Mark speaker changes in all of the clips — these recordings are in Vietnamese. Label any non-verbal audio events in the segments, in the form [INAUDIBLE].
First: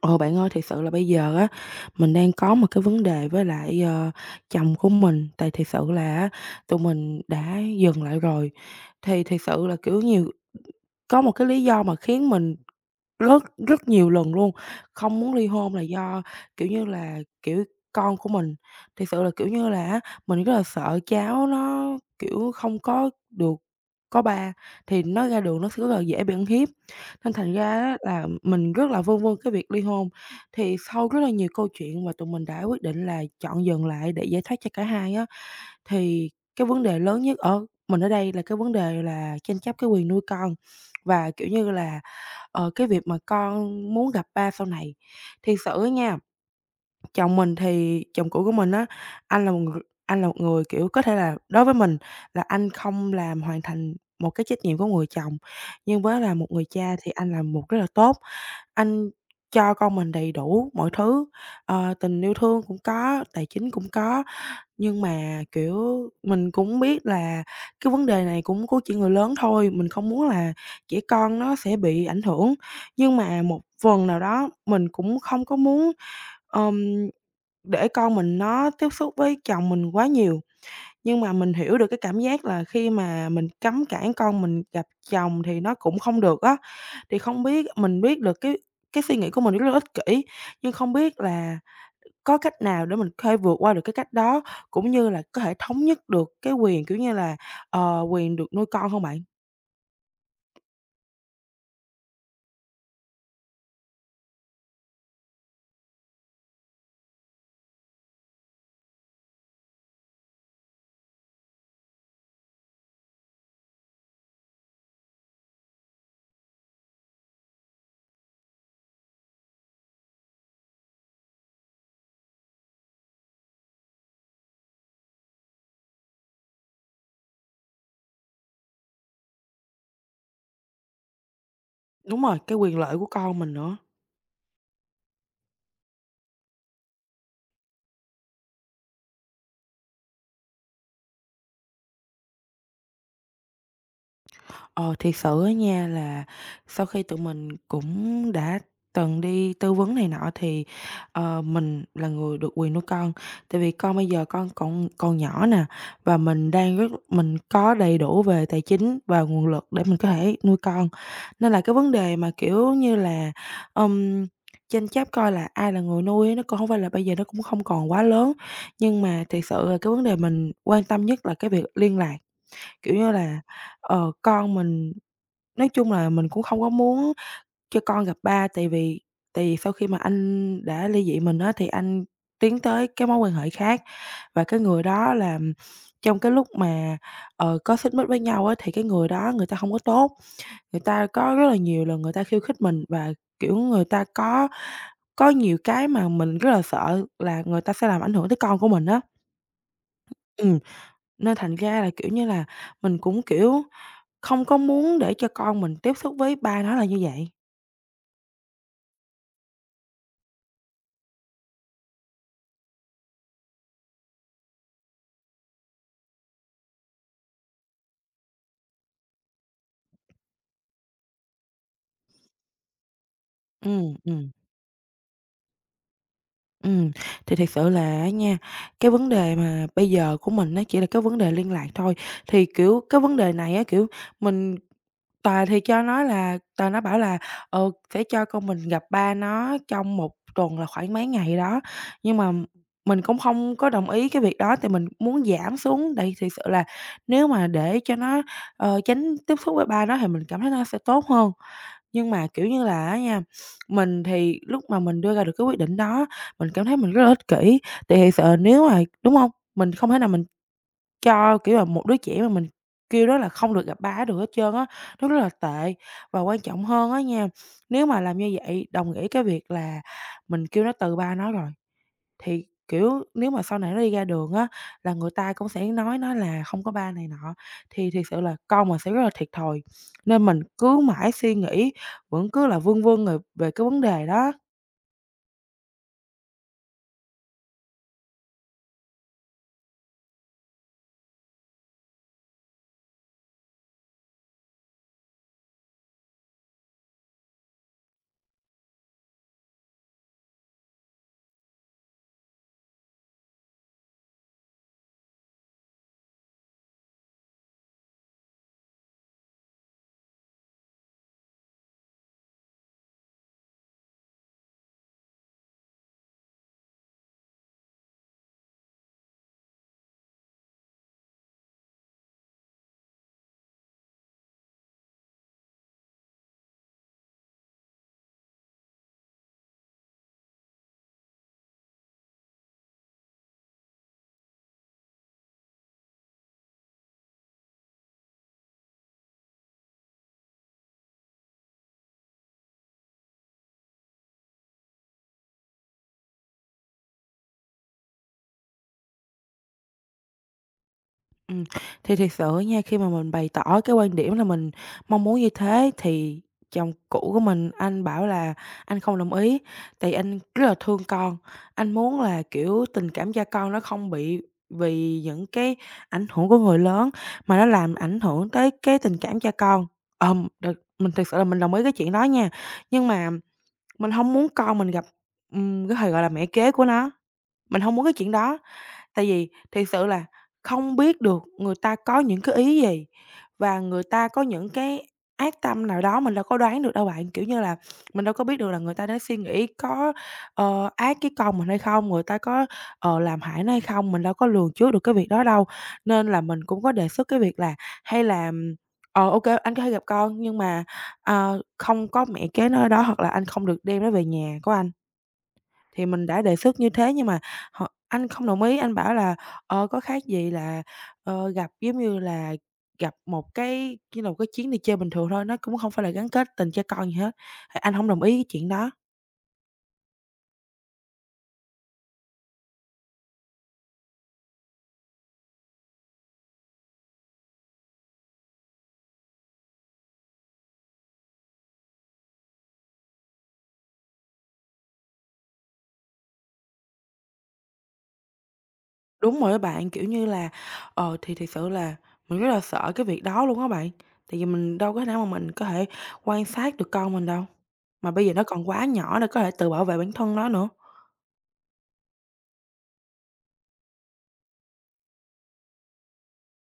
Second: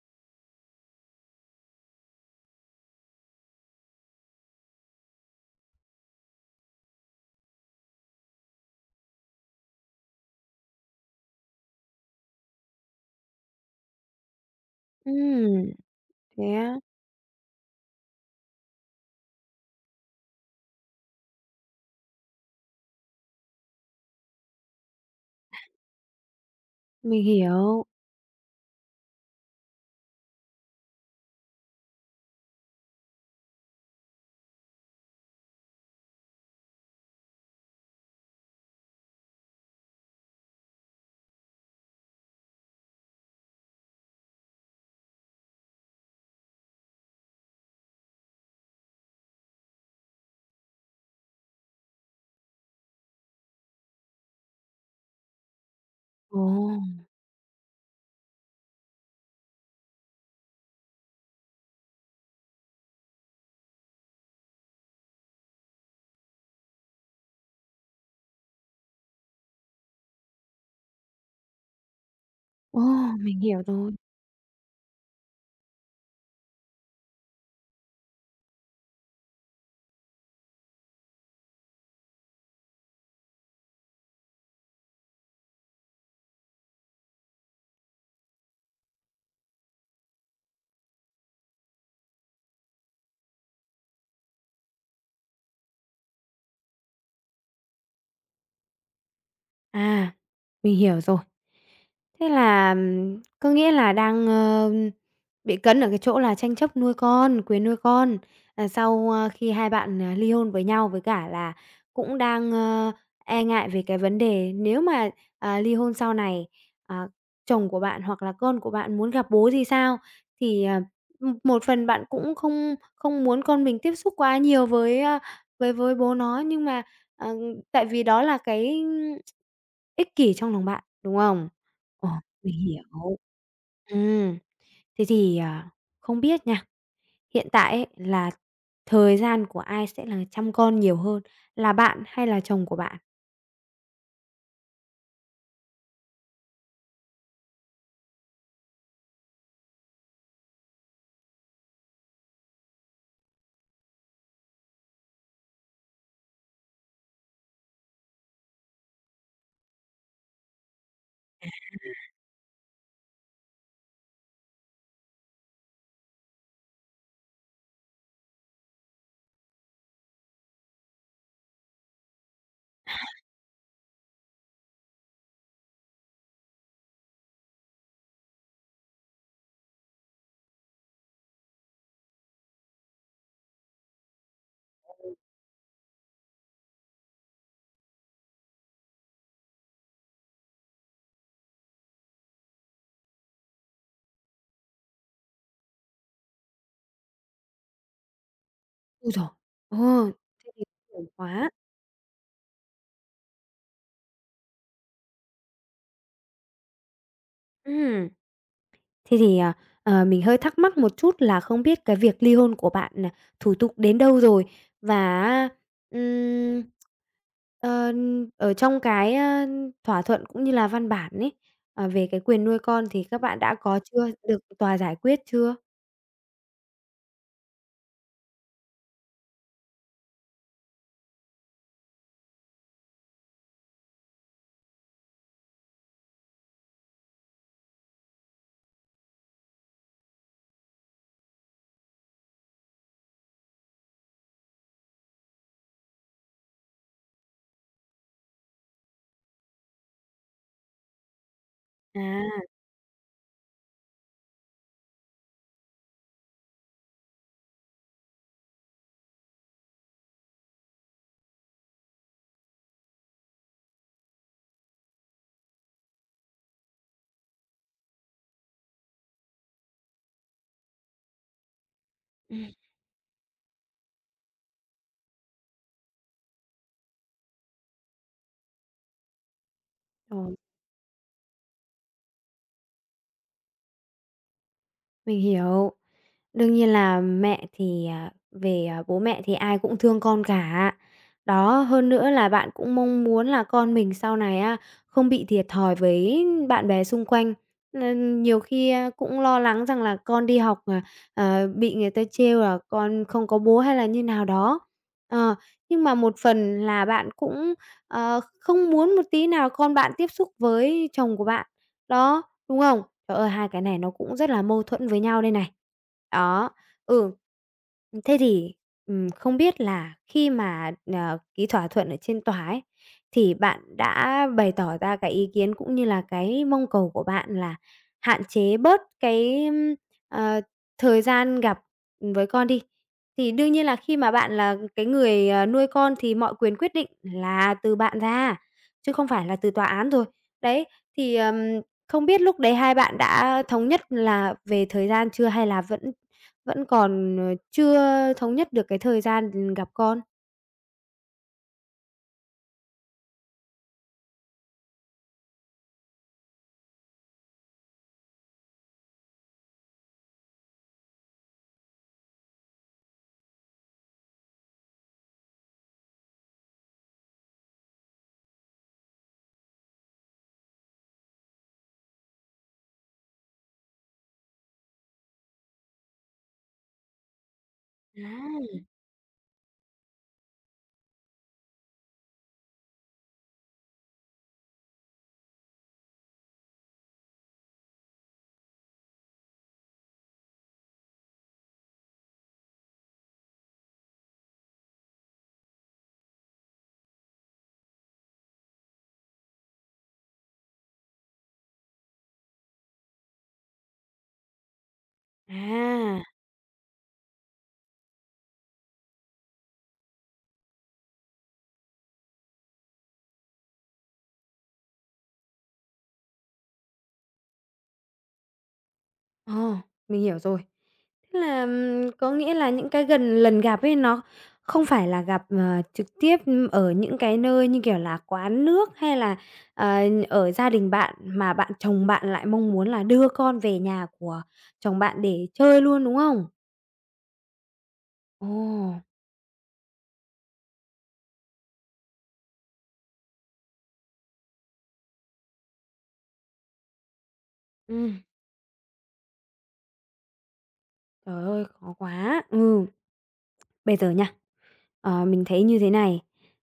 Speaker 1: Ờ, bạn ơi, thiệt sự là bây giờ á, mình đang có một cái vấn đề với lại, chồng của mình, tại thiệt sự là á, tụi mình đã dừng lại rồi. Thì thiệt sự là, kiểu, nhiều có một cái lý do mà khiến mình rất rất nhiều lần luôn, không muốn ly
Speaker 2: Ừm,
Speaker 1: hôn là do,
Speaker 2: thế
Speaker 1: kiểu
Speaker 2: á?
Speaker 1: như là, kiểu, con của mình. Thiệt sự là, kiểu như là á, mình rất là sợ cháu nó, kiểu, không có được có ba, thì nó ra đường nó sẽ rất là dễ bị ăn hiếp.
Speaker 2: Mình
Speaker 1: Nên thành ra
Speaker 2: hiểu.
Speaker 1: á là mình rất là vương vương cái việc ly hôn. Thì sau rất là nhiều câu chuyện và tụi mình đã quyết định là chọn dừng lại để giải thoát cho cả hai á, thì cái vấn đề lớn nhất ở mình ở đây là cái vấn đề là tranh chấp cái quyền nuôi con. Và, kiểu như là, cái việc mà con muốn gặp ba sau này. Thiệt sự á nha. Chồng mình thì chồng cũ của mình á, anh là một người, kiểu, có thể là đối với mình là anh không làm hoàn thành một cái trách nhiệm của người chồng, nhưng với là
Speaker 2: Ồ,
Speaker 1: một người cha thì anh làm một rất là tốt. Anh cho con mình đầy đủ mọi thứ, tình yêu thương cũng có, tài chính cũng có, nhưng mà, kiểu, mình cũng biết là cái vấn đề này cũng của chỉ người lớn thôi, mình không muốn là trẻ con nó sẽ bị ảnh hưởng.
Speaker 2: ồ,
Speaker 1: Nhưng
Speaker 2: mình
Speaker 1: mà một
Speaker 2: hiểu rồi.
Speaker 1: phần nào đó mình cũng không có muốn, ờm để con mình nó tiếp xúc với chồng mình quá nhiều, nhưng mà mình hiểu được cái cảm giác là khi mà mình cấm cản con mình gặp chồng thì nó cũng không được á. Thì không biết mình biết được cái suy nghĩ của mình rất là ích kỷ, nhưng không biết là có cách nào để mình khơi vượt qua được cái cách đó, cũng như là có thể thống nhất được cái quyền, kiểu như là, quyền được nuôi con không bạn?
Speaker 2: À, mình hiểu rồi. Thế là, có nghĩa là đang, bị cấn ở cái chỗ là tranh chấp nuôi con, quyền nuôi con. Sau, khi hai bạn, ly hôn với nhau, với cả là cũng đang, e ngại về cái vấn đề nếu mà, ly hôn sau này, à, chồng của bạn hoặc là con của bạn muốn gặp bố thì sao? Thì, một phần bạn cũng không không muốn con mình tiếp xúc quá nhiều với, với bố nó, nhưng mà, ờ, tại vì đó là cái ích kỷ trong lòng bạn, đúng không? Ờ,
Speaker 1: Đúng rồi,
Speaker 2: mình
Speaker 1: cái quyền lợi của
Speaker 2: hiểu.
Speaker 1: con mình nữa.
Speaker 2: Ừm, thế thì, không biết nha, hiện tại ấy là thời gian của ai sẽ là chăm con nhiều hơn, là bạn hay là chồng của bạn?
Speaker 1: Ờ, thiệt sự á nha là sau khi tụi mình cũng đã từng đi tư vấn này nọ thì, mình là người được quyền nuôi con. Tại vì con bây giờ con còn còn nhỏ nè, và mình đang rất mình có đầy đủ về tài chính và nguồn lực để mình có thể nuôi con. Nên là cái vấn đề mà, kiểu như là, ừm, tranh chấp coi là ai là người nuôi á, nó cũng không phải là bây giờ nó cũng không còn quá lớn. Nhưng mà thiệt sự là cái vấn đề mình quan tâm nhất là cái việc liên lạc, kiểu như là, con mình. Nói chung là mình cũng không có muốn cho con gặp ba, tại vì sau khi mà anh đã ly dị mình á, thì anh tiến tới cái mối quan hệ khác. Và cái người đó là trong cái lúc mà, có xích mích với nhau á, thì cái người đó người ta không có tốt, người ta có rất là nhiều lần người ta khiêu khích mình và, kiểu, người ta có nhiều cái mà mình rất là sợ là người ta sẽ làm ảnh hưởng tới con của mình á.
Speaker 2: Ôi giời! Ờ, thế
Speaker 1: Ừm,
Speaker 2: thì ổn
Speaker 1: nên
Speaker 2: quá.
Speaker 1: thành ra là, kiểu như là, mình cũng, kiểu, không có muốn để cho con mình tiếp xúc với ba nó là như vậy.
Speaker 2: Ừm. Thế thì, mình hơi thắc mắc một chút là không biết cái việc ly hôn của bạn nè, thủ tục đến đâu rồi? Và ừm, ờ, ở trong cái, thỏa thuận cũng như là văn bản ấy, về cái quyền nuôi con thì các bạn đã
Speaker 1: Ừ,
Speaker 2: có chưa?
Speaker 1: ừ.
Speaker 2: Được tòa giải quyết chưa?
Speaker 1: Ừm, thì thiệt sự là á nha, cái vấn đề mà bây giờ của mình nó chỉ là cái vấn đề liên lạc thôi. Thì, kiểu, cái vấn đề này á, kiểu, mình Tòa thì cho nó là Tòa nó bảo là, sẽ cho con mình gặp ba nó trong một tuần là khoảng mấy ngày đó, nhưng mà mình cũng không có đồng ý cái việc đó, tại mình muốn giảm xuống. Tại thiệt sự là nếu mà để cho nó, tránh tiếp xúc với ba nó thì mình cảm thấy nó sẽ tốt hơn.
Speaker 2: À,
Speaker 1: Nhưng mà, kiểu như là á nha, mình thì lúc mà mình đưa ra được cái quyết định đó mình cảm thấy mình rất là ích kỷ, tại thiệt sự nếu mà đúng hông? Mình không thể nào mình cho, kiểu là, một đứa trẻ mà mình kêu nó là không được gặp ba á được hết trơn á, nó rất là tệ. Và quan trọng hơn á nha, nếu mà làm như vậy đồng nghĩa cái việc là mình kêu nó từ ba nó rồi, thì,
Speaker 2: ừm,
Speaker 1: kiểu, nếu mà sau này nó đi ra đường á, là người ta cũng sẽ nói nó là không có ba này nọ, thì thiệt sự là con mình sẽ rất là thiệt thòi. Nên
Speaker 2: rồi.
Speaker 1: mình cứ mãi suy nghĩ, vẫn cứ là vương vương về về cái vấn đề đó.
Speaker 2: Mình hiểu. Đương nhiên là mẹ thì, bố mẹ thì ai cũng thương con cả. Đó, hơn nữa là bạn cũng mong muốn là con mình sau này á, không bị thiệt thòi với bạn bè xung quanh. Nên nhiều khi, cũng lo lắng rằng là con đi học, bị người ta trêu là con không có bố hay là như nào đó. Ờ, nhưng mà một phần là bạn cũng, không muốn một tí nào con bạn tiếp xúc với chồng của bạn. Đó, đúng không? Trời ơi, hai cái này nó cũng rất là mâu thuẫn với nhau đây này. Đó, ừ. Thế thì, không biết là khi mà, ký thỏa thuận ở trên tòa ấy, thì bạn đã bày tỏ ra cái ý kiến cũng như là cái mong cầu của bạn là hạn chế bớt cái, ờ, thời gian gặp, với con đi. Thì đương nhiên là khi mà bạn là cái người, nuôi con thì mọi quyền quyết định là từ bạn ra, chứ không phải là từ tòa án rồi. Đấy, thì, không biết lúc đấy hai bạn đã thống nhất là về thời gian chưa hay là vẫn vẫn còn, chưa thống nhất được cái thời gian, gặp con?
Speaker 1: Ừm, thì thiệt sự nha, khi mà mình bày tỏ cái quan điểm là mình mong muốn như thế thì chồng cũ của mình anh bảo là anh không đồng ý, tại anh rất là thương con, anh muốn là, kiểu, tình cảm cha con nó không bị vì những cái ảnh hưởng của người lớn mà nó làm ảnh hưởng tới cái tình cảm cha con. Được mình thực sự là mình đồng ý cái chuyện đó nha, nhưng mà mình không muốn con mình gặp, cái, gọi là, mẹ kế của nó, mình không muốn cái chuyện đó.
Speaker 2: À,
Speaker 1: Tại vì thiệt sự là không biết được người ta có những cái ý gì và người ta có những cái ác tâm nào đó mình đâu có đoán được đâu bạn. Kiểu như là, mình đâu có biết được là người ta đã suy nghĩ có, ác cái con mình hay không, người ta có, làm hại nó hay không, mình đâu có lường trước được cái việc đó đâu. Nên là mình cũng có đề xuất cái việc là hay là, anh có thể gặp con nhưng mà, không có mẹ kế nó ở đó hoặc là anh không được đem nó về nhà của anh. Thì
Speaker 2: à,
Speaker 1: mình đã đề xuất như thế nhưng mà anh không đồng ý, anh bảo là "Có khác gì là, gặp, giống như là, gặp một cái như là một cái chuyến đi chơi bình thường thôi, nó cũng không phải là gắn kết tình cha con gì hết." Thì anh không đồng ý cái chuyện đó.
Speaker 2: ờ, mình hiểu rồi. Thế là, có nghĩa là những cái lần gặp ấy nó không phải là gặp, trực tiếp, ở những cái nơi như kiểu là quán nước hay là, ờ, ở gia đình bạn, mà chồng bạn lại mong muốn là đưa con về nhà của chồng bạn để chơi luôn, đúng không? Ồ,
Speaker 1: Đúng rồi á bạn, kiểu như là, thì thiệt sự là mình rất là sợ cái việc đó luôn á bạn, tại vì mình có thể quan sát được con mình đâu, mà
Speaker 2: ừm.
Speaker 1: bây giờ nó còn quá nhỏ để có thể tự bảo vệ bản thân nó nữa.
Speaker 2: Trời ơi, khó quá! Ừ, bây giờ nha, mình thấy như thế này,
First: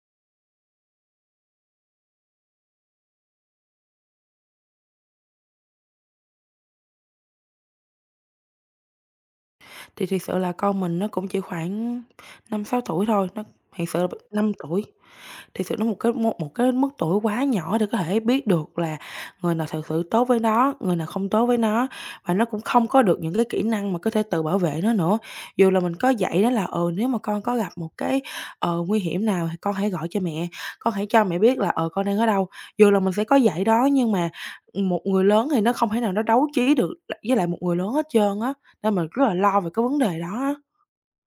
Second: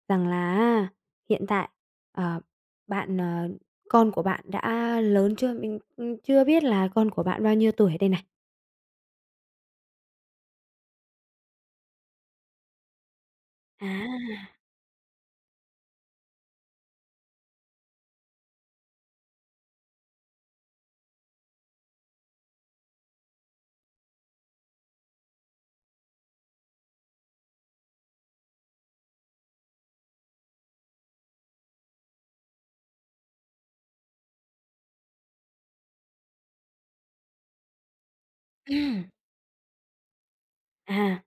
Speaker 2: rằng là hiện tại, ờ, bạn, con của bạn đã lớn chưa? Mình, chưa biết là con của bạn bao nhiêu tuổi đây này?
Speaker 1: Thì thiệt sự là con mình nó cũng chỉ khoảng 5-6 tuổi thôi, nó thiệt
Speaker 2: À.
Speaker 1: sự là tuổi thì sự nó một cái mức tuổi quá nhỏ để có thể biết được là người nào thực sự tốt với nó, người nào không tốt với nó, và nó cũng không có được những cái kỹ năng mà có thể tự bảo vệ nó nữa. Dù là mình có dạy đó là, nếu mà con có gặp một cái, nguy hiểm nào thì con hãy gọi cho mẹ, con hãy cho mẹ biết là, con đang ở đâu. Dù là mình sẽ có dạy đó nhưng mà, một người lớn thì nó không thể nào nó đấu trí được với lại một người lớn hết trơn á, nên mình rất là
Speaker 2: [CLEARS THROAT]
Speaker 1: lo về cái vấn đề đó á.
Speaker 2: À.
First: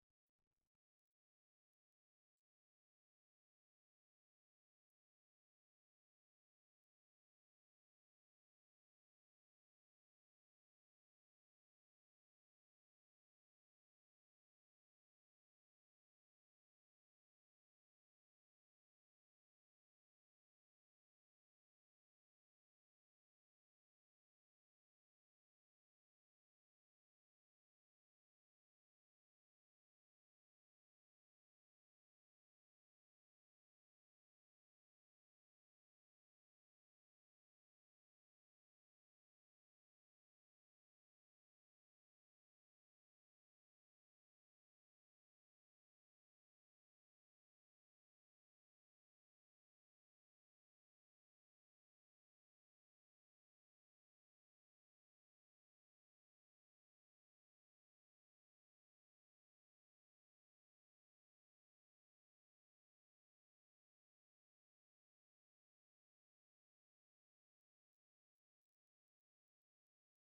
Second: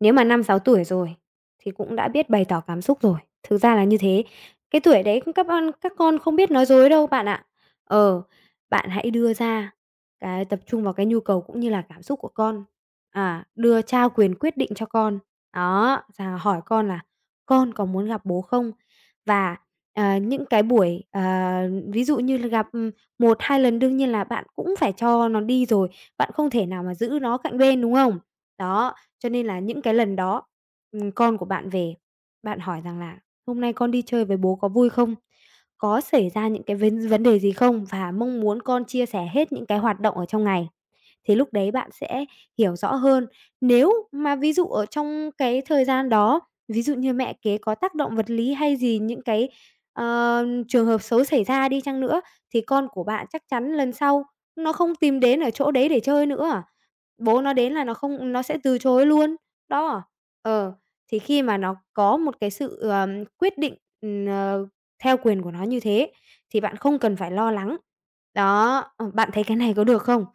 Speaker 2: Nếu mà 5 6 tuổi rồi thì cũng đã biết bày tỏ cảm xúc rồi, thực ra là như thế. Cái tuổi đấy các con không biết nói dối đâu bạn ạ. Ờ, bạn hãy đưa ra cái tập trung vào cái nhu cầu cũng như là cảm xúc của con, đưa trao quyền quyết định cho con. Đó, và hỏi con là "Con có muốn gặp bố không?" Và, những cái buổi, ví dụ như là gặp, 1, 2 lần đương nhiên là bạn cũng phải cho nó đi rồi, bạn không thể nào mà giữ nó cạnh bên, đúng không? Đó. Cho nên là những cái lần đó, con của bạn về, bạn hỏi rằng là "Hôm nay con đi chơi với bố có vui không? Có xảy ra những cái vấn vấn đề gì không?" Và mong muốn con chia sẻ hết những cái hoạt động ở trong ngày. Thì lúc đấy bạn sẽ hiểu rõ hơn. Nếu mà ví dụ ở trong cái thời gian đó, ví dụ như mẹ kế có tác động vật lý hay gì, những cái, trường hợp xấu xảy ra đi chăng nữa, thì con của bạn chắc chắn lần sau nó không tìm đến ở chỗ đấy để chơi nữa à. Bố nó đến là nó không nó sẽ từ chối luôn. Đó. Ờ, thì khi mà nó có một cái sự, quyết định, ừm, ờ, theo quyền của nó như thế, thì bạn không cần phải lo lắng. Đó, bạn thấy cái này có được không?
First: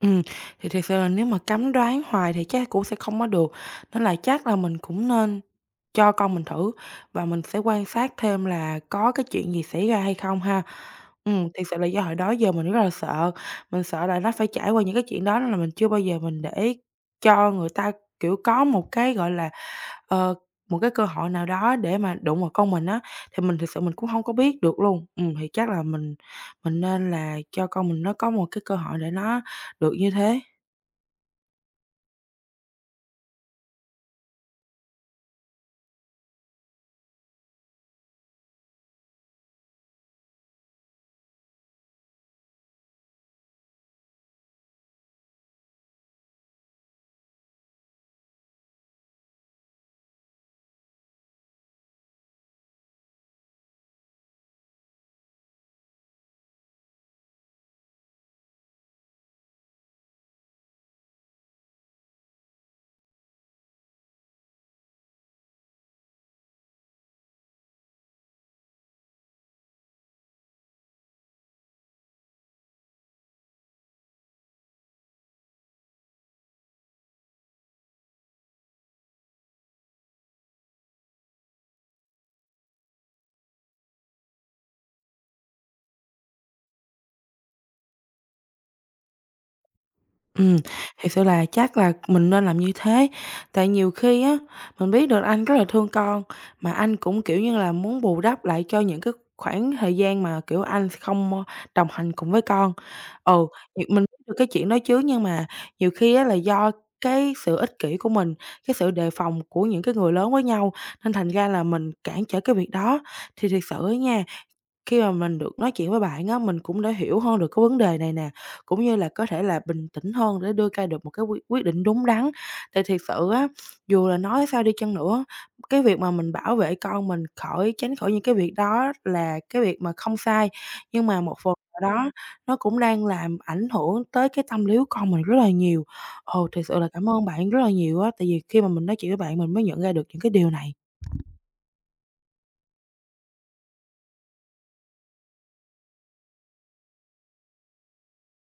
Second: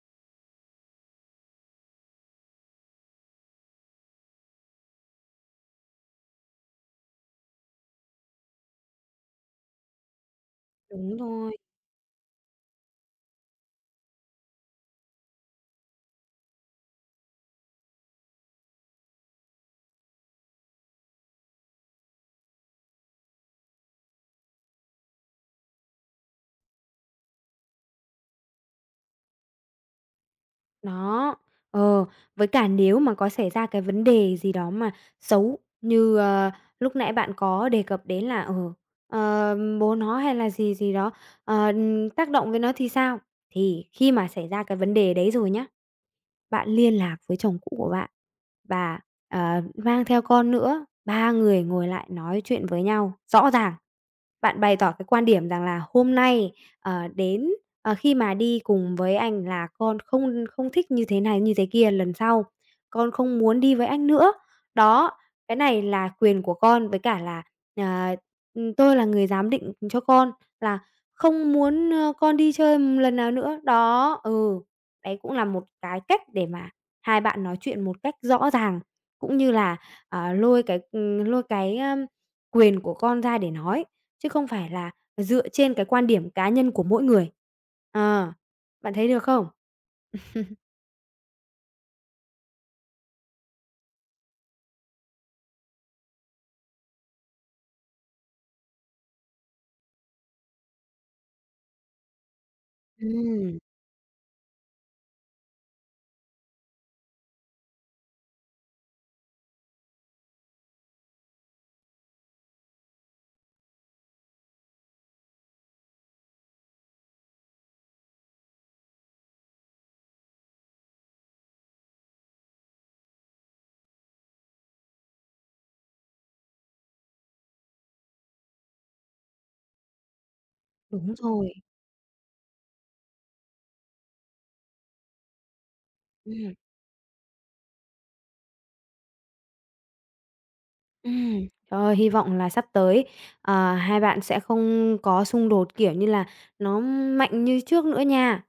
Speaker 1: Ừm, thì thiệt sự là nếu mà cấm đoán hoài thì chắc cũng sẽ không có được, nên là chắc là mình cũng nên cho con mình thử và mình sẽ quan sát thêm là có cái chuyện gì xảy ra hay không ha.
Speaker 2: Đúng
Speaker 1: Ừm,
Speaker 2: rồi,
Speaker 1: thiệt sự là do hồi đó giờ mình rất là sợ, mình sợ là nó phải trải qua những cái chuyện đó nên là mình chưa bao giờ mình để cho người ta, kiểu, có một cái, gọi là ờ, một cái cơ hội nào đó để mà đụng vào con mình á, thì mình thực sự mình cũng không có biết được luôn. Thì chắc là mình nên là cho con mình nó có một cái cơ hội để nó được như thế.
Speaker 2: đó. Ờ, với cả nếu mà có xảy ra cái vấn đề gì đó mà xấu như, lúc nãy bạn có đề cập đến là, bố nó hay là gì gì đó, tác động với nó thì sao? Thì khi mà xảy ra cái vấn đề đấy rồi nhá, bạn liên lạc với chồng cũ của bạn và, mang theo con nữa, ba người ngồi lại nói chuyện với nhau rõ ràng. Bạn bày tỏ cái quan điểm rằng là hôm nay, đến khi mà đi cùng với anh là con không không thích như thế này, như thế kia lần sau, con không muốn đi với anh nữa. Đó, cái này là quyền của con với cả là, ờ, tôi là người giám định cho con là không muốn, con đi chơi một lần nào nữa. Đó, ừ, đấy cũng là một cái cách để mà hai bạn nói chuyện một cách rõ ràng, cũng như là, lôi cái, quyền của con ra để nói, chứ không phải là dựa trên cái quan điểm cá nhân của mỗi người. Ờ, bạn thấy được không?
Speaker 1: Ừm,
Speaker 2: [LAUGHS]
Speaker 1: thật sự là chắc là mình nên làm như thế, tại nhiều khi á, mình biết được anh rất là thương con, mà anh cũng, kiểu như là, muốn bù đắp lại cho những cái khoảng thời gian mà, kiểu, anh không, đồng hành cùng với con. Ừ,
Speaker 2: Ừm,
Speaker 1: việc mình biết được cái chuyện đó chứ, nhưng mà nhiều khi á là do cái sự ích kỷ của mình, cái sự đề phòng của những cái người lớn với nhau, nên thành ra là mình cản trở cái việc đó. Thì thật sự á nha, khi mà mình được nói chuyện với bạn á, mình cũng đã hiểu hơn được cái vấn đề này nè, cũng như là có thể là bình tĩnh hơn để đưa ra được một cái quyết quyết định đúng đắn. Thì thiệt sự á, dù là nói sao đi chăng nữa, cái việc mà mình bảo vệ con mình khỏi tránh khỏi những cái việc đó là cái việc mà không sai, nhưng
Speaker 2: đúng
Speaker 1: mà một
Speaker 2: rồi.
Speaker 1: phần nào đó nó cũng đang làm ảnh hưởng tới cái tâm lý của con mình rất là nhiều. Ồ,
Speaker 2: Ừm,
Speaker 1: thật sự là cảm ơn bạn rất là nhiều á, tại vì khi mà mình nói chuyện với bạn mình mới nhận ra được những cái điều này.
Speaker 2: Trời ơi, hy vọng là sắp tới, hai bạn sẽ không có xung đột, kiểu như là, nó mạnh như trước nữa nha.